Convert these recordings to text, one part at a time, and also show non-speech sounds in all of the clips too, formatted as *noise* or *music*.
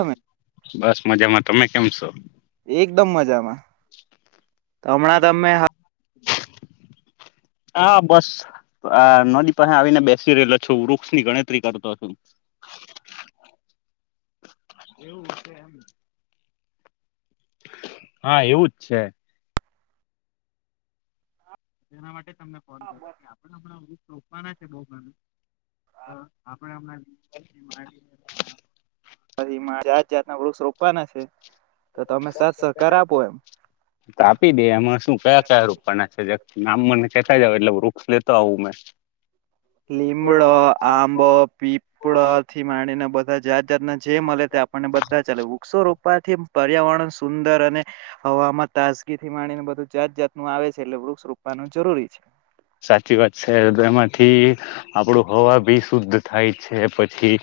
તમે બસ મજામાં તમે કેમ છો એકદમ મજામાં તો હમણાં તમને તમે જો *inaudible* હા બસ આ નદી પાસે આવીને બેસી રહેલો છું વૃક્ષ ની ગણતરી કરતો છું. *unintelligible* એવું છે એમ. હા એવુંજ છે એના માટે તમને ફોન કર્યો કે આપણે હમણાં સોપવાના છે બહુ ઘ તો આપણે હમણાં માં જાત જાતના વૃક્ષ રોપવાના છે, તો તમે સાત સહકાર આપો એમ તો આપી દે એમાં શું કયા કયા રૂપાના છે જે નામ મને કેતા જાવ એટલે વૃક્ષ લેતો આવું મેં *inaudible* લીમડો આંબો પીપળા થી માંડીને બધા જાત જાત ના જે મળે તે આપણને બધા *unintelligible* વૃક્ષ રોપાથી પર્યાવરણ સુંદર અને હવામાં તાજગી થી માણીને બધું જાત જાતનું આવે છે એટલે વૃક્ષ રોપ આપવાનું જરૂરી છે. સાચી વાત છે એમાંથી આપડું હવા ભી શુદ્ધ થાય છે પછી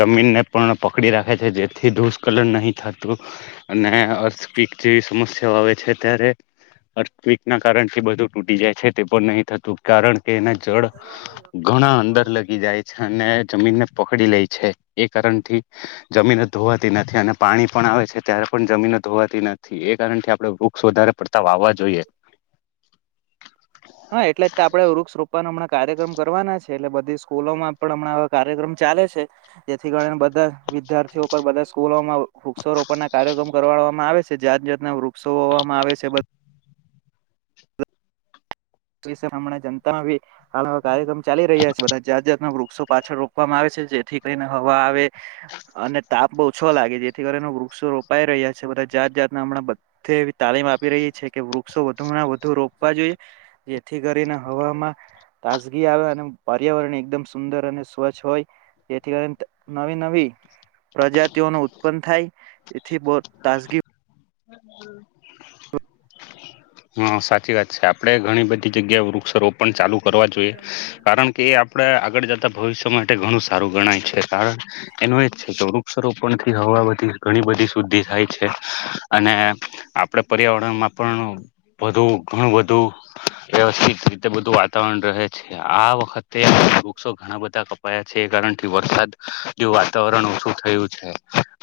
જમીનને પણ પકડી રાખે છે જેથી દુષકલન નહી થતું અને *unintelligible* જેવી સમસ્યા આવે છે ત્યારે આર્થિક ના કારણથી બધું તૂટી જાય છે તે પણ નહી તું કારણ કે એના જળ ઘણા અંદર લગી જાય છે અને જમીનને પકડી લે છે એ કારણથી જમીન ધોવાતી નથી અને પાણી પણ આવે છે ત્યારે પણ જમીન ધોવાતી નથી એ કારણથી આપડે વૃક્ષ વધારે પડતા વાવા જોઈએ. હા એટલે તા આપડે વૃક્ષ રોપવાનો હમણાં કાર્યક્રમ કરવાના છે એટલે બધી સ્કૂલોમાં પણ હમણાં કાર્યક્રમ ચાલે છે જેથી કરી ને બધા વિદ્યાર્થીઓ પર બધા સ્કૂલોમાં વૃક્ષ રોપણ ના કાર્યક્રમ કરવા રોપવા માં આવે છે જાત જાતના વૃક્ષોવામાં આવે છે. *unintelligible* જનતામાં ભી હાલ કાર્યક્રમ ચાલી રહ્યા છે બધા જાત જાતના વૃક્ષો પાછળ રોકવામાં આવે છે. જેથી કરીને હવા આવે અને તાપ ઓછો લાગે જેથી કરીને વૃક્ષો રોપાઈ રહ્યા છે. જાત જાતને હમણાં બધે એવી તાલીમ આપી રહી છે કે વૃક્ષો વધુ માં વધુ રોકવા જોઈએ. જેથી કરીને હવામાં તાજગી આવે અને પર્યાવરણ એકદમ સુંદર અને સ્વચ્છ હોય એથી અન્ટ નવી નવી પ્રજાતિઓ નો ઉત્પન્ન થાય તેથી બ તાજગી *inaudible* હા સાચી વાત છે આપડે ઘણી બધી જગ્યાએ વૃક્ષારોપ પણ ચાલુ કરવા જોઈએ કારણ કે એ આપડા આગળ જતા ભવિષ્ય માટે ઘણું સારું ગણાય છે કારણ એનું એજ છે કે વૃક્ષારોપણથી હવા બધી ઘણી બધી શુદ્ધિ થાય છે. અને આપડે પર્યાવરણમાં પણ વધુ ઘણું બધું વ્યવસ્થિત રીતે બધું વાતાવરણ રહે છે આ વખતે વૃક્ષો ઘણા બધા કપાયા છે. થી વરસાદ વાતાવરણ ઓછું થયું છે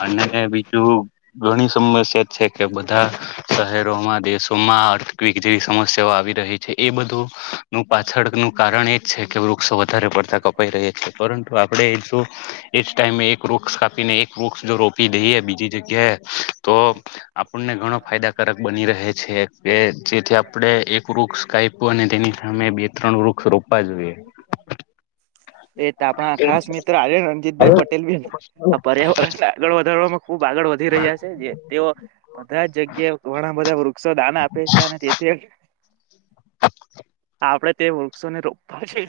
અને બીજું ગણી સમસ્યા છે કે બધા શહેરોમાં દેશોમાં આર્થિક જેવી સમસ્યાઓ આવી રહે છે એ બધું નું પાછળ નું કારણ એ જ છે કે વૃક્ષો વધારે પડતા કપાઈ રહ્યા છે પરંતુ આપણે જો એ જ ટાઈમે એક વૃક્ષ કાપીને એક વૃક્ષ જો રોપી દઈએ બીજી જગ્યાએ તો આપણને ઘણો ફાયદાકારક બની રહે છે કે જેથી આપણે એક વૃક્ષ કયપુ અને તેની સામે બે રોપાય જોઈ એ તો આપણા ખાસ મિત્ર આ રણજીતભાઈ પટેલ ભી આ પર્યાવરણને આગળ વધારવામાં ખુબ આગળ વધી રહ્યા છે જે તેઓ બધા જગ્યાએ ઘણા બધા વૃક્ષો દાન આપે છે અને તેથી આપડે તે વૃક્ષોને રોપવા છે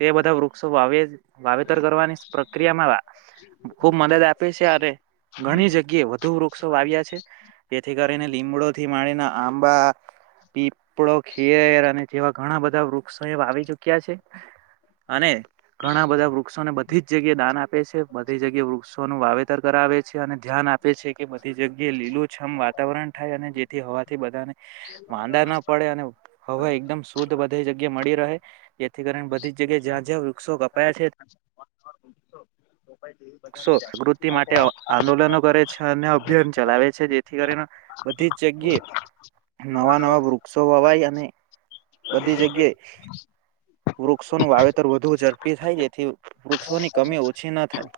તે બધા વૃક્ષો વાવે વાવેતર ખુબ મદદ આપે છે અરે ઘણી જગ્યાએ વધુ વૃક્ષો વા્યા છે જેથી કરીને લીમડો થી માણીને આંબા પીપળો ખેર અને જેવા ઘણા બધા વૃક્ષો એ આવી ચુક્યા છે અને ઘણા બધા વૃક્ષોને બધી જ જગ્યાએ દાન આપે છે બધી જગ્યાએ વૃક્ષોનું વાવેતર કરાવે છે. છે અને ધ્યાન આપે છે કે જગ્યાએ લીલુ છમ વાતાવરણ થાય અને જેથી હવાથી બધાને વાંદા ન પડે અને હવા એકદમ શુદ્ધ બધી જગ્યા મળી રહે જેથી કરીને બધી જગ્યા જ્યાં જ્યાં વૃક્ષો કપાયા છે *inaudible* પક્ષો જાગૃતિ માટે આંદોલનો કરે છે અને અભિયાન ચલાવે છે જેથી કરીને બધી જગ્યા નવા નવા વૃક્ષો વાવાય અને બધી જગ્યાએ વૃક્ષોનું વાવેતર વધુ ઝડપી થાય તેથી વૃક્ષોની કમી ઓછી ના થાય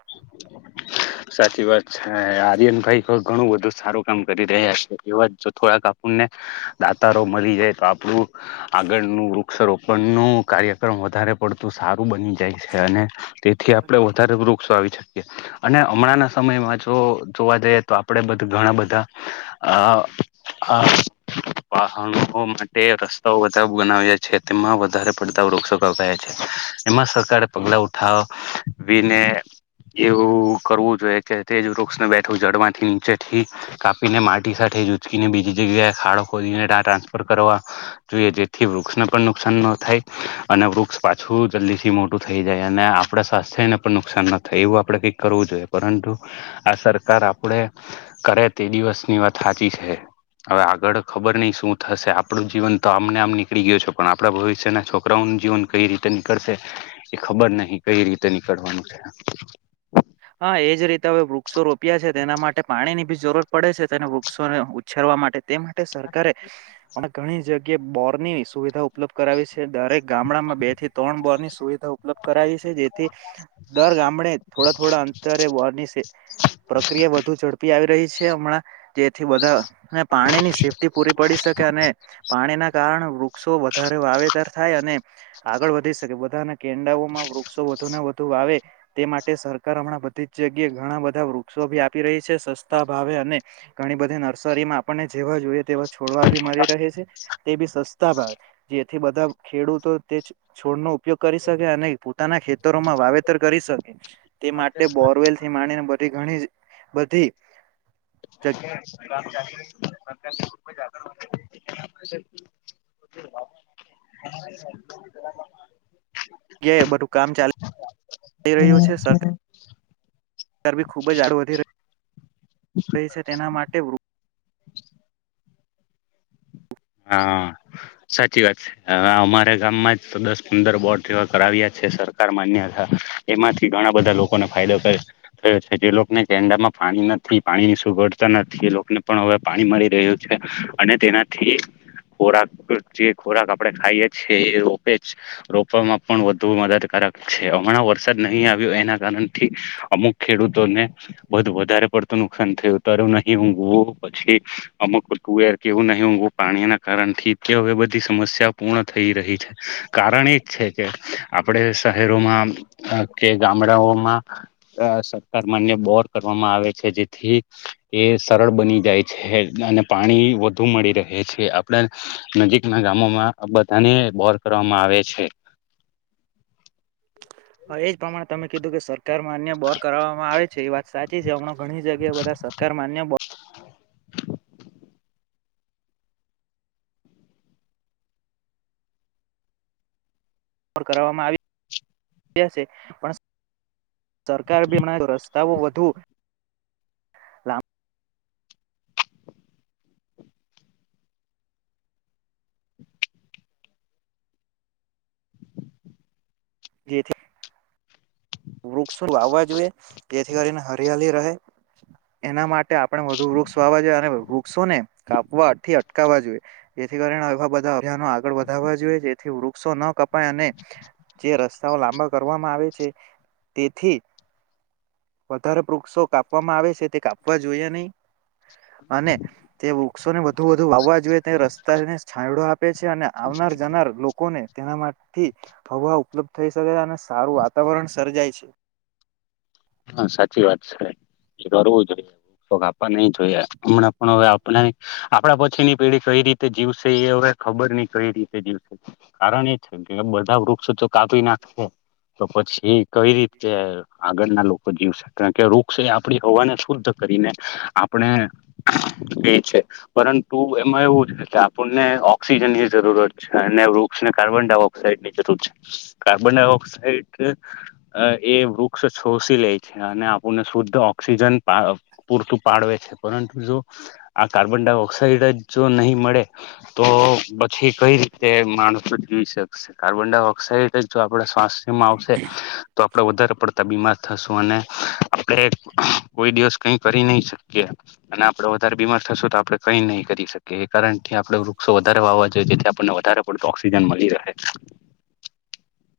સાચી વાત છે આર્યન ભાઈ ઘણું બધું સારું કામ કરી રહ્યા છે એવા જ જો થોડાક આપ દાતારો મળી જાય તો આપણું આગળ ન વક્ષરોોપણ ન કાર્યક્રમ વધારે પડતું સારું બની જાય છે અને તેથી આપણે વધારે વૃક્ષો આવી શકીએ અને હમણાંના સમયમાં જો જોવા જઈએ તો આપડે બધા ઘણા બધા અ વાહણ માટે રસ્તાઓ બા બનાવ્યા છે તેમાં વધારે પડતા વૃક્ષો ગપાયા છે એમાં સરકારે પગલા ઉઠાવ વિને એવું કરવું જોઈએ કે તે જ વૃક્ષને બેઠું જડમાંથી નીચે થી કાપીને માટી સાથે જ ઉચકીને બીજી ખાડો ખોદી ટ્રાન્સફર કરવા જોઈએ જેથી વૃક્ષને પણ નુકસાન ન થાય અને અને વૃક્ષ પાછું જલ્દીથી મોટું થઈ જાય અને આપણા સ્વાસ્થ્યને પણ નુકસાન ન થાય એવું આપણે કંઈ કરવું જોઈએ પરંતુ આ સરકાર આપડે કરે તે દિવસની વાત સાચી છે હવે આગળ ખબર નહી શું થશે આપણું જીવન તો આમને આમ નીકળી ગયયો છે પણ આપણા ભવિષ્યના છોકરાઓ જીવન કઈ રીતે નીકળશે એ ખબર નહીિ કઈ રીતે નીકળવાનું છે હા હા એ જ રીતે હવે વૃક્ષો રોપ્યા છે તેના માટે પાણી ની બી જરૂરત પડે છે તેને વૃક્ષોને ઉછેરવા માટે તે માટે સરકારે પણ ઘણી જગ્યાએ બોર ની સુવિધા ઉપલબ્ધ કરાવી છે દરેક ગામડામાં બે થી ત્રણ બોર ની સુવિધા ઉપલબ્ધ કરાવી છે જેથી દર ગામડે થોડા થોડા અંતરે વર્ની છે પ્રક્રિયા વધુ ઝડપી આવી રહી છે હમણાં જેથી બધા પાણી ની સેફ્ટી પૂરી પડી અને પાણીના કારણે વૃક્ષો વધારે વાવેતર થાય અને આગળ વધી શકે કેડામાં વૃક્ષો વધુ ને વધુ વાવે તે માટે સરકાર હમણાં બધી જ જગ્યાએ ઘણા બધા વો ભી આપી રહી છે સસ્તા ભાવે અને ઘણી બધી નર્સરીમાં આપણને જેવા જોઈએ તેવા છોડવા બી મારી રહે છે તે બી સસ્ જેથી બધા ખેડૂતો તે છોડ નો ઉપયોગ કરી શકે અને પોતાના ખેતરોમાં વાવેતર કરી શકે તે માટે બોરવેલ થી માનીને બધી ઘણી બધી હમ *inaudible* હા જગ્યાએ બધું કામ ચાલુ થઈ રહ્યું છે સરકાર ગરબી ખૂબ જ આડળ વધી રહી રહી છે તેના માટે હા સાચી વાત છે અમારા ગામમાં જ દસ પંદર બોર્ડ જેવા કરાવ્યા છે સરકાર માન્ય હતા એમાંથી ઘણા બધા લોકોને ફાયદો થયો છે જે લોકોને ડામાં પાણી નથી પાણી ની સુગડતા નથી એ લોકોને પણ હવે પાણી મળી રહ્યું છે અને તેનાથી ખોરાક જે ખોરાક આપડે ખાઈએ છીએ એ રોપે જ રોપવામાં પણ વધુ મદદ હમણાં વરસાદ નહીં આવ્યો એના કારણથી અમુક ખેડૂતોને બધ વધારે પડતું નુકસાન થયું તર નહી ઊંઘવો પછી અમક તુંર કેવું નહી ઊંઘવ પાણીના કારણ થી તે હવે બધી સમસ્યા પૂર્ણ થઈ રહી છે કારણ એજ છે કે આપડે શહેરોમાં કે ગામડાઓમાં સરકાર માન્ય બોર કરવામાં આવે છે જેથી એ સરળ બની જાય છે અને પાણી વધુ મળી રહે છે આપણા નજીકના ગામોમાં બધાને બોર કરવામાં આવે છે *inaudible* હા એજ પ્રમાણે તમે કીધું કે સરકારમાં અન્ય બોર કરાવવામાં આવે છે એ વાત સાચી છે હમણાં ઘણી જગ્યાએ વ સરકાર માન્ય બો કરવામાં આવી છે પણ સરકાર બી હમણાં રસ્તાઓ વધુ લા જેથી વૃક્ષો વાવવા જોઈએ જેથી કરીને હરિયાલી રહે એના માટે આપણે વધુ વોક્ષ વાવવા જોઈએ અને વૃક્ષોને કાપવાથી અટકાવવા જોઈએ જેથી કરીવા બધા અભિયા આગળ વધવા જોઈએ જેથી વૃક્ષો ન કપાય અને જે રસ્તાઓ લાંબા કરવામાં આવે છે તેથીિ વધારે વૃક્ષો કાપવામાં આવે છે તે કાપવા જોઈએ નહી અને તે વૃક્ષોને વધુ વધુ વાવવા જોઈએ તે રસ્તાને છાંયડો આપ આપે છે અને આવનાર જનાર લોકોને તેના માટે થી હવા ઉપલબ્ધ થઈ શકે અને સારું વાતાવરણ સર્જાય છે હા સાચી વાત છે કરવું જોઈએ ોાવા નહી જોઈએ હમણાં પણ હવે આપના આપણા પછી ની પેઢી કઈ રીતે જીવશે એ હવે ખબર નહી કઈ રીતે જીવસે કારણ એ છે કે બધા વૃક્ષો તો કાપી નાખસે તો પછી કઈ રીતે આગળ ના લોકો જીવસે કારણ કે વૃક્ષ એ આપણી હવાને શુદ્ધ કરીને આપણે ક છે પરંતુ એમાં એવું છે કે આપણને ઓક્સિજન ની જરૂરત છે અને વૃક્ષને કાર્બન ડ ની જરૂર છે કાર્બન ડાયોક્સાઇડ એ વૃક્ષ શોષિત છે અને આપણને શુદ્ધ ઓક્સિજન પૂરતું પાળવે છે પરંતુ જો આ કાર્બન ડાયોક્સાઇડ જ જો નહીં મળે તો પછી કઈ રીતે માણસો જીવી શકશે કાર્બન ડાયોક્સાઇડ જ જો આપડ સ્વાસ્થ્યમાં આવશે તો આપડ વધારે પડતા બીમાર થશું અને આપણે કોઈ દિવસ કઈ કરી નહી શકીએ અને આપડે વધારે બીમાર થશું તો આપડે કઈ નહી કરી શકે એ કારણથી આપડ વૃક્ષો વધારે વાવા જોઈએ જેથી આપણને વધારે પડતો ઓક્સિજન મળી રહે *inaudible*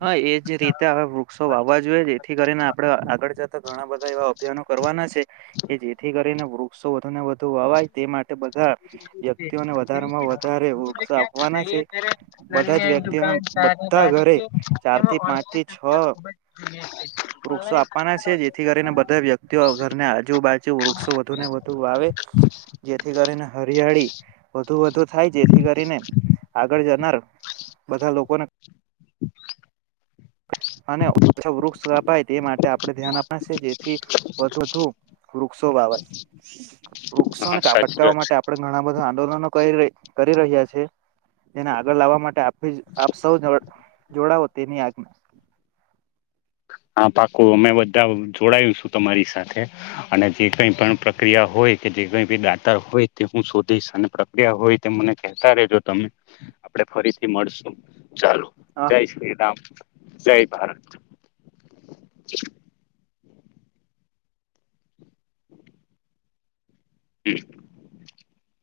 હા એજ રીતે હવે વૃક્ષો વાવવા જોઈએ જેથી કરીને આપડણે આગળ જતા ઘણા બધા એવા અભિયાનો કરવાના છે કે જેથી કરીને વૃક્ષો વધુ ને વધુ વાવાય તે માટે બધા વ્યક્તિઓને વધારે માં વધારે વૃક્ષો આપવાના છે બધા જ વ્યક્તિઓના બધા ઘરે ચાર થી પાંચ થી છો વૃક્ષો આપવાના છે જેથી કરીને બધા વ્યક્તિઓ ઘરની આજુબાજુ વૃક્ષો વધુ ને વધુ વાવે જેથી કરીને હરિયાળી વધુ વધુ થાય જેથી કરીને આગળ જનાર બધા લોકોને *inaudible* અને ઓછા વૃક્ષ અપાય તે માટે આપણે ધ્યાન આપના છે જેથી વધુ વધુ વૃક્ષો બાબત હા વૃક્ષોને સાચી કાપટકાાવવા વાત માટે આપડે ઘણા બધા આંદોલનો કરી રહી કરી રહ્યા છે એને આગળ લાવવા માટે આપ આપ સૌ જોડાવો તેની આજ્ઞા *inaudible* આ પાકોું અમે બધા જોડાયુંશું તમારી સાથે અને જે કઈ પણ પ્રક્રિયા હોય કે જે કી દાતા હોય તે હું શોધીશ અને પ્રક્રિયા હોય તે મને કહેતા રેજો તમે આપ ફરીથી મળશો ચાલો જય શ્રીરામ જય ભારત *inaudible* હમ